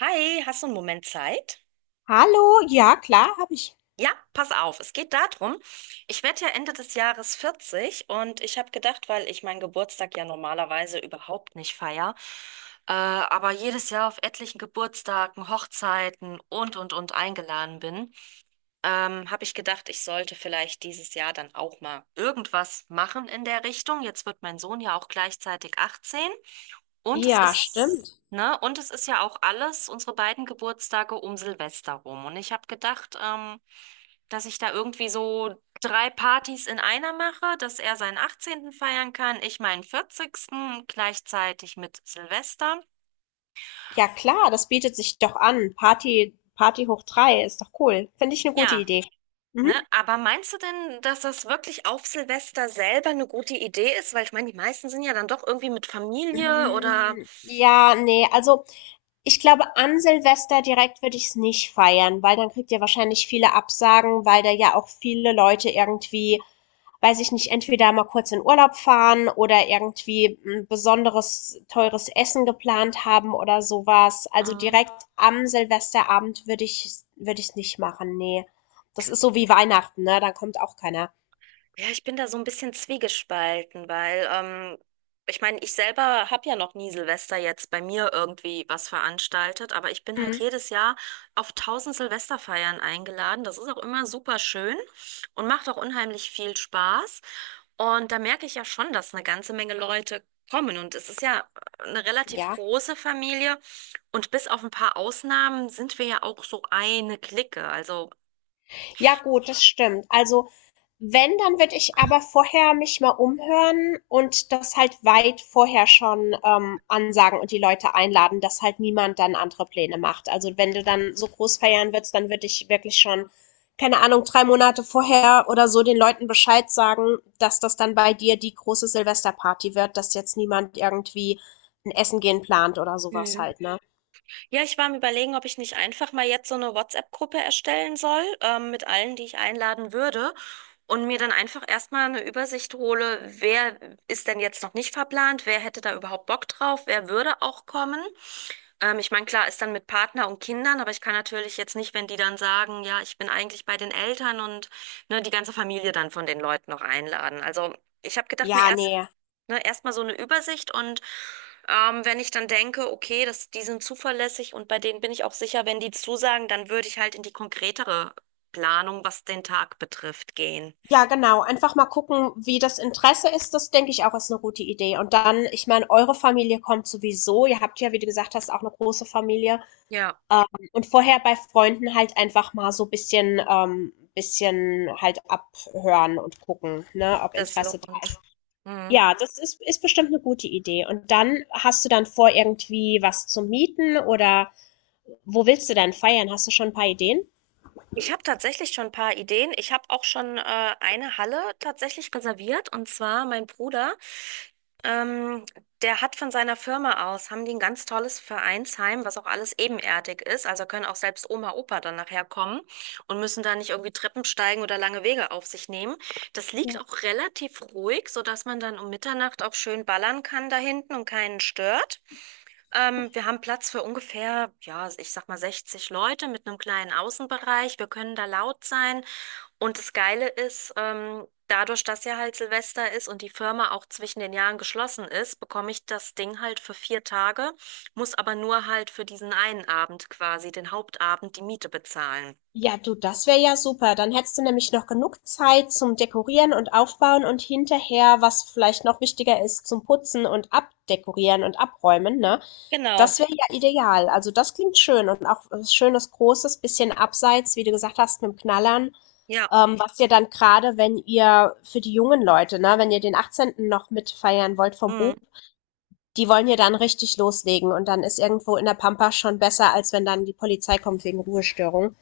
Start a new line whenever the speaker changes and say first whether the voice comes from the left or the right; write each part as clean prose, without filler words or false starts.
right: Hi, hast du einen Moment Zeit?
left: Hallo, ja klar, habe ich.
right: Ja, pass auf, es geht darum, ich werde ja Ende des Jahres 40 und ich habe gedacht, weil ich meinen Geburtstag ja normalerweise überhaupt nicht feier, aber jedes Jahr auf etlichen Geburtstagen, Hochzeiten und eingeladen bin, habe ich gedacht, ich sollte vielleicht dieses Jahr dann auch mal irgendwas machen in der Richtung. Jetzt wird mein Sohn ja auch gleichzeitig 18, und es
left: Ja,
right: ist,
left: stimmt.
right: ne, und es ist ja auch alles, unsere beiden Geburtstage um Silvester rum. Und ich habe gedacht, dass ich da irgendwie so drei Partys in einer mache, dass er seinen 18. feiern kann, ich meinen 40. gleichzeitig mit Silvester.
left: Ja klar, das bietet sich doch an. Party, Party hoch drei ist doch cool. Finde ich eine gute
right: Ja,
left: Idee.
right: ne?
left: Mhm.
right: Aber meinst du denn, dass das wirklich auf Silvester selber eine gute Idee ist? Weil ich meine, die meisten sind ja dann doch irgendwie mit Familie oder.
left: Hm, ja, ne, also ich glaube, an Silvester direkt würde ich es nicht feiern, weil dann kriegt ihr wahrscheinlich viele Absagen, weil da ja auch viele Leute irgendwie, weiß ich nicht, entweder mal kurz in Urlaub fahren oder irgendwie ein besonderes teures Essen geplant haben oder sowas. Also direkt am Silvesterabend würde ich's nicht machen, nee. Das ist so wie Weihnachten, ne? Dann kommt auch keiner.
right: Ja, ich bin da so ein bisschen zwiegespalten, weil ich meine, ich selber habe ja noch nie Silvester jetzt bei mir irgendwie was veranstaltet, aber ich bin halt
left: Mhm.
right: jedes Jahr auf tausend Silvesterfeiern eingeladen. Das ist auch immer super schön und macht auch unheimlich viel Spaß. Und da merke ich ja schon, dass eine ganze Menge Leute kommen. Und es ist ja eine relativ
left: Ja.
right: große Familie. Und bis auf ein paar Ausnahmen sind wir ja auch so eine Clique. Also.
left: Ja, gut, das stimmt. Also wenn, dann würde ich aber vorher mich mal umhören und das halt weit vorher schon ansagen und die Leute einladen, dass halt niemand dann andere Pläne macht. Also wenn du dann so groß feiern willst, dann würde ich wirklich schon, keine Ahnung, drei Monate vorher oder so den Leuten Bescheid sagen, dass das dann bei dir die große Silvesterparty wird, dass jetzt niemand irgendwie ein Essen gehen plant oder sowas halt, ne?
right: Ja, ich war am Überlegen, ob ich nicht einfach mal jetzt so eine WhatsApp-Gruppe erstellen soll, mit allen, die ich einladen würde. Und mir dann einfach erstmal eine Übersicht hole, wer ist denn jetzt noch nicht verplant, wer hätte da überhaupt Bock drauf, wer würde auch kommen. Ich meine, klar, ist dann mit Partner und Kindern, aber ich kann natürlich jetzt nicht, wenn die dann sagen, ja, ich bin eigentlich bei den Eltern und ne, die ganze Familie dann von den Leuten noch einladen. Also ich habe gedacht, mir
left: Ja,
right: erst,
left: nee.
right: ne, erstmal so eine Übersicht, und wenn ich dann denke, okay, das, die sind zuverlässig und bei denen bin ich auch sicher, wenn die zusagen, dann würde ich halt in die konkretere Planung, was den Tag betrifft, gehen.
left: Ja, genau. Einfach mal gucken, wie das Interesse ist. Das denke ich auch ist eine gute Idee. Und dann, ich meine, eure Familie kommt sowieso. Ihr habt ja, wie du gesagt hast, auch eine große Familie.
right: Ja,
left: Ähm, und vorher bei Freunden halt einfach mal so ein bisschen halt abhören und gucken, ne, ob
right: das
left: Interesse da
right: lohnt.
left: ist.
right: Mhm.
left: Ja, das ist bestimmt eine gute Idee. Und dann hast du dann vor, irgendwie was zu mieten oder wo willst du denn feiern? Hast du schon ein paar Ideen?
right: Ich habe tatsächlich schon ein paar Ideen. Ich habe auch schon eine Halle tatsächlich reserviert. Und zwar mein Bruder, ähm, der hat von seiner Firma aus, haben die ein ganz tolles Vereinsheim, was auch alles ebenerdig ist. Also können auch selbst Oma, Opa dann nachher kommen und müssen da nicht irgendwie Treppen steigen oder lange Wege auf sich nehmen. Das liegt
left: Ja.
right: auch relativ ruhig, sodass man dann um Mitternacht auch schön ballern kann da hinten und keinen stört. Wir haben Platz für ungefähr, ja, ich sag mal 60 Leute mit einem kleinen Außenbereich. Wir können da laut sein. Und das Geile ist, dadurch, dass ja halt Silvester ist und die Firma auch zwischen den Jahren geschlossen ist, bekomme ich das Ding halt für 4 Tage, muss aber nur halt für diesen einen Abend quasi, den Hauptabend, die Miete bezahlen.
left: Ja, du, das wäre ja super. Dann hättest du nämlich noch genug Zeit zum Dekorieren und Aufbauen und hinterher, was vielleicht noch wichtiger ist, zum Putzen und Abdekorieren und Abräumen, ne?
right: Genau,
left: Das wäre ja ideal. Also das klingt schön und auch was schönes Großes, bisschen abseits, wie du gesagt hast, mit dem Knallern.
right: ja.
left: Was ihr dann gerade, wenn ihr für die jungen Leute, ne, wenn ihr den 18. noch mitfeiern wollt vom
right: Mhm.
left: Bub, die wollen ja dann richtig loslegen und dann ist irgendwo in der Pampa schon besser, als wenn dann die Polizei kommt wegen Ruhestörung.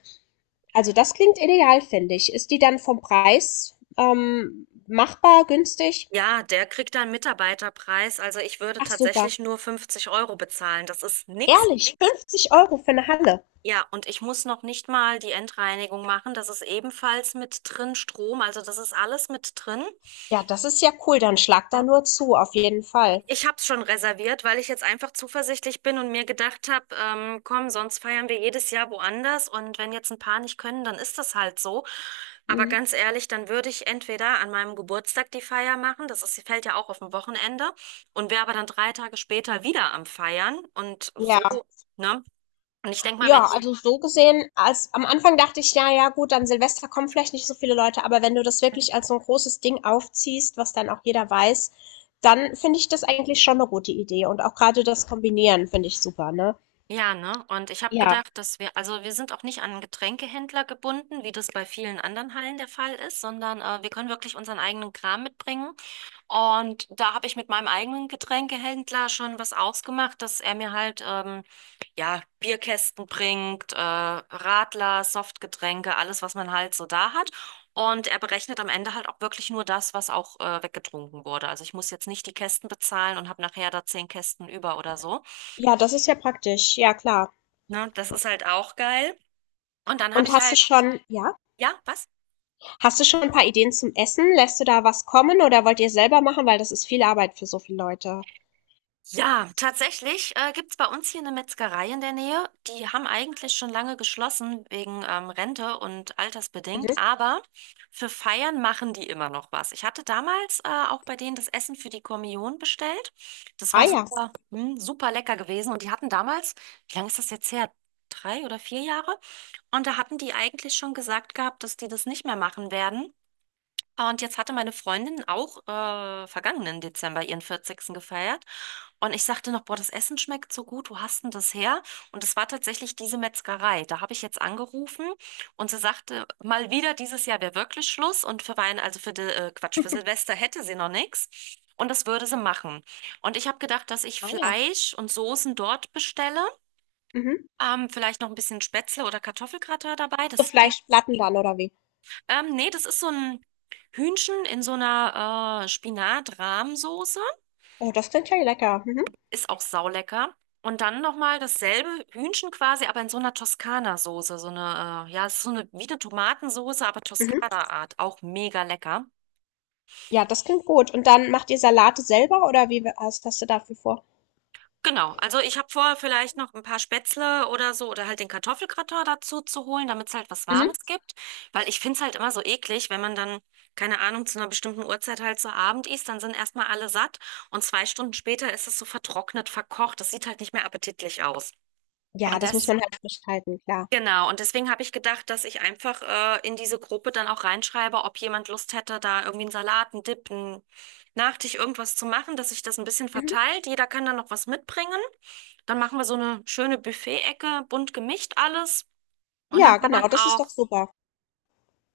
left: Also das klingt ideal, finde ich. Ist die dann vom Preis, machbar, günstig?
right: Ja, der kriegt da einen Mitarbeiterpreis. Also ich würde
left: Ach super.
right: tatsächlich nur 50 € bezahlen. Das ist nix.
left: Ehrlich, 50 Euro für eine Halle.
right: Ja, und ich muss noch nicht mal die Endreinigung machen. Das ist ebenfalls mit drin, Strom. Also das ist alles mit drin.
left: Ja, das ist ja cool, dann schlag da nur zu, auf jeden Fall.
right: Ich habe es schon reserviert, weil ich jetzt einfach zuversichtlich bin und mir gedacht habe, komm, sonst feiern wir jedes Jahr woanders. Und wenn jetzt ein paar nicht können, dann ist das halt so. Aber
left: Mhm.
right: ganz ehrlich, dann würde ich entweder an meinem Geburtstag die Feier machen. Das ist, fällt ja auch auf ein Wochenende. Und wäre aber dann 3 Tage später wieder am Feiern. Und
left: Ja.
right: so, ne? Und ich denke mal, wenn
left: Ja,
right: die.
left: also so gesehen als am Anfang dachte ich: „Ja, ja gut, an Silvester kommen vielleicht nicht so viele Leute“, aber wenn du das wirklich als so ein großes Ding aufziehst, was dann auch jeder weiß, dann finde ich das eigentlich schon eine gute Idee und auch gerade das Kombinieren finde ich super, ne?
right: Ja, ne? Und ich habe
left: Ja.
right: gedacht, dass wir, also wir sind auch nicht an einen Getränkehändler gebunden, wie das bei vielen anderen Hallen der Fall ist, sondern wir können wirklich unseren eigenen Kram mitbringen. Und da habe ich mit meinem eigenen Getränkehändler schon was ausgemacht, dass er mir halt, ja, Bierkästen bringt, Radler, Softgetränke, alles, was man halt so da hat. Und er berechnet am Ende halt auch wirklich nur das, was auch weggetrunken wurde. Also ich muss jetzt nicht die Kästen bezahlen und habe nachher da zehn Kästen über oder so.
left: Ja, das ist ja praktisch. Ja, klar.
right: Ne? Das ist halt auch geil. Und dann habe
left: Und
right: ich
left: hast du
right: halt,
left: schon, ja,
right: ja, was?
left: hast du schon ein paar Ideen zum Essen? Lässt du da was kommen oder wollt ihr selber machen? Weil das ist viel Arbeit für so viele Leute.
right: Ja, tatsächlich gibt's bei uns hier eine Metzgerei in der Nähe. Die haben eigentlich schon lange geschlossen wegen Rente und altersbedingt,
left: Mhm.
right: aber für Feiern machen die immer noch was. Ich hatte damals auch bei denen das Essen für die Kommunion bestellt. Das
left: Ah
right: war
left: ja,
right: super, super lecker gewesen. Und die hatten damals, wie lange ist das jetzt her? 3 oder 4 Jahre? Und da hatten die eigentlich schon gesagt gehabt, dass die das nicht mehr machen werden. Und jetzt hatte meine Freundin auch vergangenen Dezember ihren 40. gefeiert. Und ich sagte noch, boah, das Essen schmeckt so gut, wo hast denn das her? Und es war tatsächlich diese Metzgerei. Da habe ich jetzt angerufen, und sie sagte, mal wieder, dieses Jahr wäre wirklich Schluss. Und für Weihnachten, also für die, Quatsch, für Silvester hätte sie noch nichts. Und das würde sie machen. Und ich habe gedacht, dass ich
left: ah ja.
right: Fleisch und Soßen dort bestelle.
left: Mhm.
right: Vielleicht noch ein bisschen Spätzle oder Kartoffelgratin dabei.
left: So
right: Das ging,
left: Fleischplatten dann oder wie?
right: nee, das ist so ein Hühnchen in so einer Spinat-Rahmsoße.
left: Oh, das klingt ja lecker. Mhm.
right: Ist auch saulecker. Und dann nochmal dasselbe Hühnchen quasi, aber in so einer Toskana-Soße. So eine, ja, es ist so eine, wie eine Tomatensoße, aber
left: Mhm.
right: Toskana-Art. Auch mega lecker.
left: Ja, das klingt gut. Und dann macht ihr Salate selber oder wie, was hast du dafür vor?
right: Genau, also ich habe vor, vielleicht noch ein paar Spätzle oder so oder halt den Kartoffelgratin dazu zu holen, damit es halt was
left: Mhm.
right: Warmes gibt. Weil ich finde es halt immer so eklig, wenn man dann, keine Ahnung, zu einer bestimmten Uhrzeit halt so Abend isst, dann sind erstmal alle satt und 2 Stunden später ist es so vertrocknet, verkocht. Das sieht halt nicht mehr appetitlich aus.
left: Ja,
right: Und
left: das muss
right: das,
left: man halt frisch halten, klar.
right: genau, und deswegen habe ich gedacht, dass ich einfach in diese Gruppe dann auch reinschreibe, ob jemand Lust hätte, da irgendwie einen Salat, einen Dip, einen Nachtisch, irgendwas zu machen, dass sich das ein bisschen
left: Mhm.
right: verteilt. Jeder kann dann noch was mitbringen. Dann machen wir so eine schöne Buffet-Ecke, bunt gemischt alles. Und dann
left: Ja,
right: kann
left: genau,
right: man
left: das ist
right: auch,
left: doch super.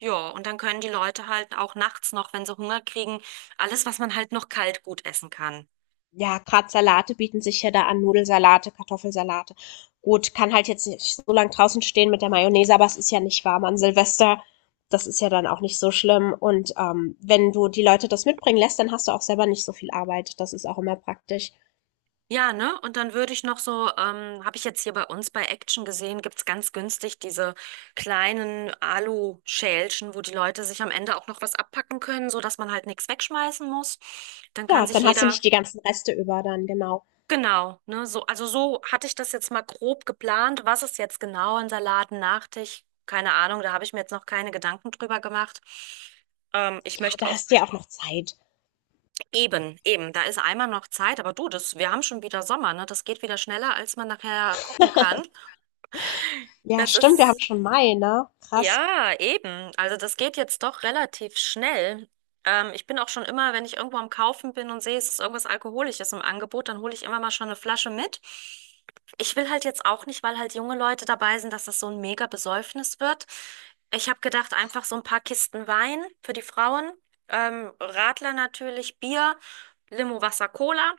right: ja, und dann können die Leute halt auch nachts noch, wenn sie Hunger kriegen, alles, was man halt noch kalt gut essen kann.
left: Ja, gerade Salate bieten sich ja da an, Nudelsalate, Kartoffelsalate. Gut, kann halt jetzt nicht so lang draußen stehen mit der Mayonnaise, aber es ist ja nicht warm an Silvester. Das ist ja dann auch nicht so schlimm. Und wenn du die Leute das mitbringen lässt, dann hast du auch selber nicht so viel Arbeit. Das ist auch immer praktisch.
right: Ja, ne? Und dann würde ich noch so, habe ich jetzt hier bei uns bei Action gesehen, gibt's ganz günstig diese kleinen Alu-Schälchen, wo die Leute sich am Ende auch noch was abpacken können, so dass man halt nichts wegschmeißen muss. Dann kann
left: Ja,
right: sich
left: dann hast du
right: jeder.
left: nicht die ganzen Reste über dann, genau.
right: Genau, ne, so, also so hatte ich das jetzt mal grob geplant. Was ist jetzt genau ein Salat, ein Nachtisch? Keine Ahnung, da habe ich mir jetzt noch keine Gedanken drüber gemacht. Ich
left: Ja,
right: möchte
left: da
right: auch
left: hast du ja auch noch Zeit.
right: eben, eben, da ist einmal noch Zeit, aber du, das, wir haben schon wieder Sommer, ne? Das geht wieder schneller, als man nachher gucken kann.
left: Ja,
right: Das
left: stimmt, wir haben
right: ist.
left: schon Mai, ne? Krass.
right: Ja, eben. Also das geht jetzt doch relativ schnell. Ich bin auch schon immer, wenn ich irgendwo am Kaufen bin und sehe, es ist irgendwas Alkoholisches im Angebot, dann hole ich immer mal schon eine Flasche mit. Ich will halt jetzt auch nicht, weil halt junge Leute dabei sind, dass das so ein mega Besäufnis wird. Ich habe gedacht, einfach so ein paar Kisten Wein für die Frauen, Radler natürlich, Bier, Limo, Wasser, Cola.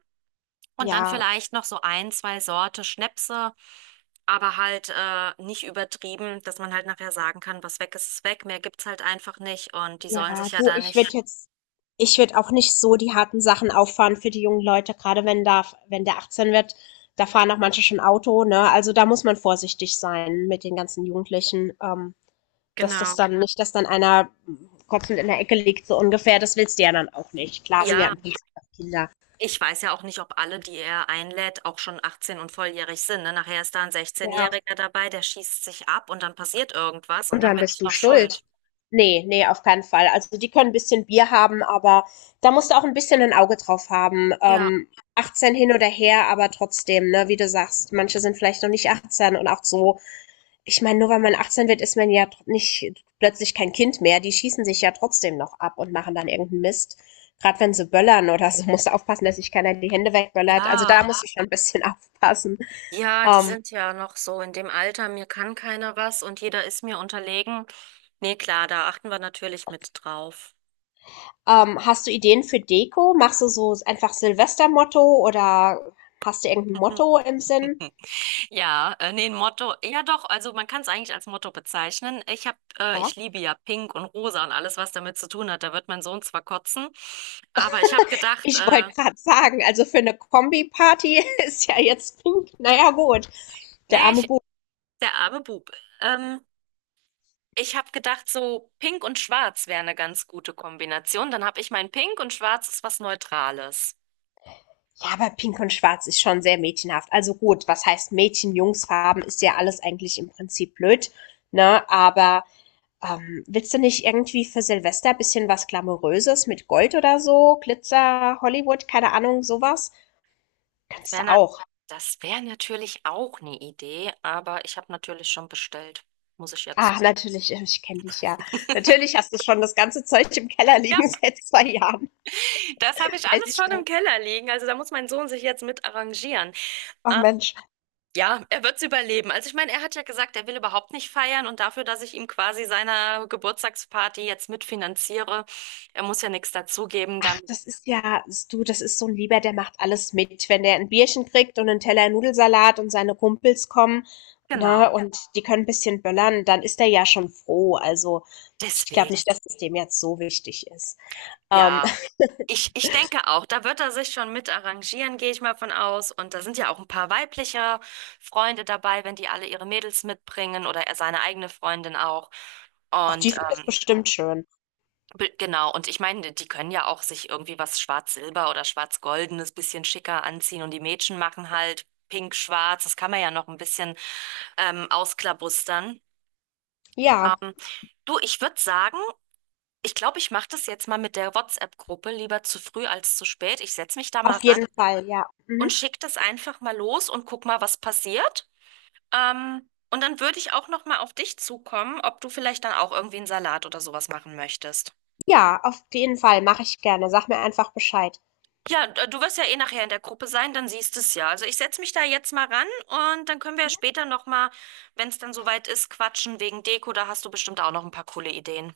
right: Und dann
left: Ja.
right: vielleicht noch so ein, zwei Sorte Schnäpse, aber halt nicht übertrieben, dass man halt nachher sagen kann, was weg ist, ist weg. Mehr gibt's halt einfach nicht, und die sollen
left: Ja,
right: sich ja
left: du,
right: da
left: ich würde
right: nicht.
left: jetzt ich würde auch nicht so die harten Sachen auffahren für die jungen Leute, gerade wenn der 18 wird, da fahren auch manche schon Auto, ne? Also da muss man vorsichtig sein mit den ganzen Jugendlichen, dass das
right: Genau.
left: dann nicht, dass dann einer kotzend in der Ecke liegt, so ungefähr, das willst du ja dann auch nicht. Klar sind ja
right: Ja,
left: im Prinzip auch Kinder.
right: ich weiß ja auch nicht, ob alle, die er einlädt, auch schon 18 und volljährig sind. Ne? Nachher ist da ein
left: Ja,
right: 16-Jähriger dabei, der schießt sich ab und dann passiert irgendwas und dann bin ich
left: du
right: noch schuld.
left: schuld. Nee, nee, auf keinen Fall. Also, die können 'n bisschen Bier haben, aber da musst du auch ein bisschen ein Auge drauf haben.
right: Ja.
left: 18 hin oder her, aber trotzdem, ne, wie du sagst, manche sind vielleicht noch nicht 18 und auch so, ich meine, nur weil man 18 wird, ist man ja tr nicht plötzlich kein Kind mehr. Die schießen sich ja trotzdem noch ab und machen dann irgendeinen Mist. Gerade wenn sie böllern oder so, musst du aufpassen, dass sich keiner die Hände wegböllert. Also, da
right: Ja.
left: musst du schon ein bisschen aufpassen.
right: Ja, die
left: Ähm,
right: sind ja noch so in dem Alter, mir kann keiner was und jeder ist mir unterlegen. Nee, klar, da achten wir natürlich mit drauf.
left: Hast du Ideen für Deko? Machst du so einfach Silvestermotto oder hast du irgendein Motto im Sinn?
right: Ja, nee, ein Motto, ja doch, also man kann es eigentlich als Motto bezeichnen. Ich
left: Ja,
right: liebe ja Pink und Rosa und alles, was damit zu tun hat. Da wird mein Sohn zwar kotzen, aber ich habe gedacht,
left: ich wollte gerade sagen, also für eine Kombi-Party ist ja jetzt pink. Naja, gut. Der
right: naja,
left: arme
right: ich,
left: Bub.
right: der arme Bub. Ähm, Ich habe gedacht, so Pink und Schwarz wäre eine ganz gute Kombination. Dann habe ich mein Pink, und Schwarz ist was Neutrales.
left: Ja, aber pink und schwarz ist schon sehr mädchenhaft. Also gut, was heißt Mädchen-Jungs-Farben, ist ja alles eigentlich im Prinzip blöd, ne? Aber willst du nicht irgendwie für Silvester ein bisschen was Glamouröses mit Gold oder so? Glitzer, Hollywood, keine Ahnung, sowas?
right: Das
left: Kannst
right: wäre
left: du
right: na,
left: auch.
right: das wär natürlich auch eine Idee, aber ich habe natürlich schon bestellt. Muss ich ja zu.
left: Ach, natürlich, ich kenne dich ja. Natürlich hast du schon das ganze Zeug im Keller
right: Ja,
left: liegen seit zwei Jahren.
right: das habe ich
left: Weiß
right: alles
left: ich
right: schon im
left: noch.
right: Keller liegen. Also da muss mein Sohn sich jetzt mit arrangieren.
left: Ach Mensch,
right: Ja, er wird es überleben. Also ich meine, er hat ja gesagt, er will überhaupt nicht feiern, und dafür, dass ich ihm quasi seine Geburtstagsparty jetzt mitfinanziere, er muss ja nichts dazugeben, dann
left: ach, das ist ja, du, das ist so ein Lieber, der macht alles mit. Wenn der ein Bierchen kriegt und einen Teller Nudelsalat und seine Kumpels kommen, ne,
right: genau.
left: und die können ein bisschen böllern, dann ist er ja schon froh. Also, ich glaube
right: Deswegen.
left: nicht, dass es dem jetzt so wichtig ist. Ähm,
right: Ja. Ich denke auch, da wird er sich schon mit arrangieren, gehe ich mal von aus. Und da sind ja auch ein paar weibliche Freunde dabei, wenn die alle ihre Mädels mitbringen oder er seine eigene Freundin auch.
left: auch die
right: Und
left: finden es bestimmt schön.
right: genau, und ich meine, die können ja auch sich irgendwie was Schwarz-Silber oder Schwarz-Goldenes bisschen schicker anziehen und die Mädchen machen halt Pink-Schwarz. Das kann man ja noch ein bisschen ausklabustern.
left: Ja,
right: Ähm, Du, ich würde sagen, ich glaube, ich mache das jetzt mal mit der WhatsApp-Gruppe lieber zu früh als zu spät. Ich setze mich da mal
left: auf
right: ran
left: jeden Fall, ja.
right: und
left: Mhm.
right: schick das einfach mal los und guck mal, was passiert. Und dann würde ich auch noch mal auf dich zukommen, ob du vielleicht dann auch irgendwie einen Salat oder sowas machen möchtest.
left: Ja, auf jeden Fall mache ich gerne. Sag mir einfach Bescheid.
right: Ja, du wirst ja eh nachher in der Gruppe sein, dann siehst du es ja. Also ich setze mich da jetzt mal ran und dann können wir ja später noch mal, wenn es dann soweit ist, quatschen wegen Deko. Da hast du bestimmt auch noch ein paar coole Ideen.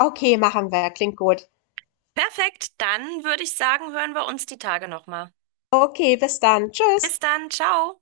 left: Okay, machen wir. Klingt gut.
right: Perfekt, dann würde ich sagen, hören wir uns die Tage noch mal.
left: Okay, bis dann. Tschüss.
right: Bis dann, ciao.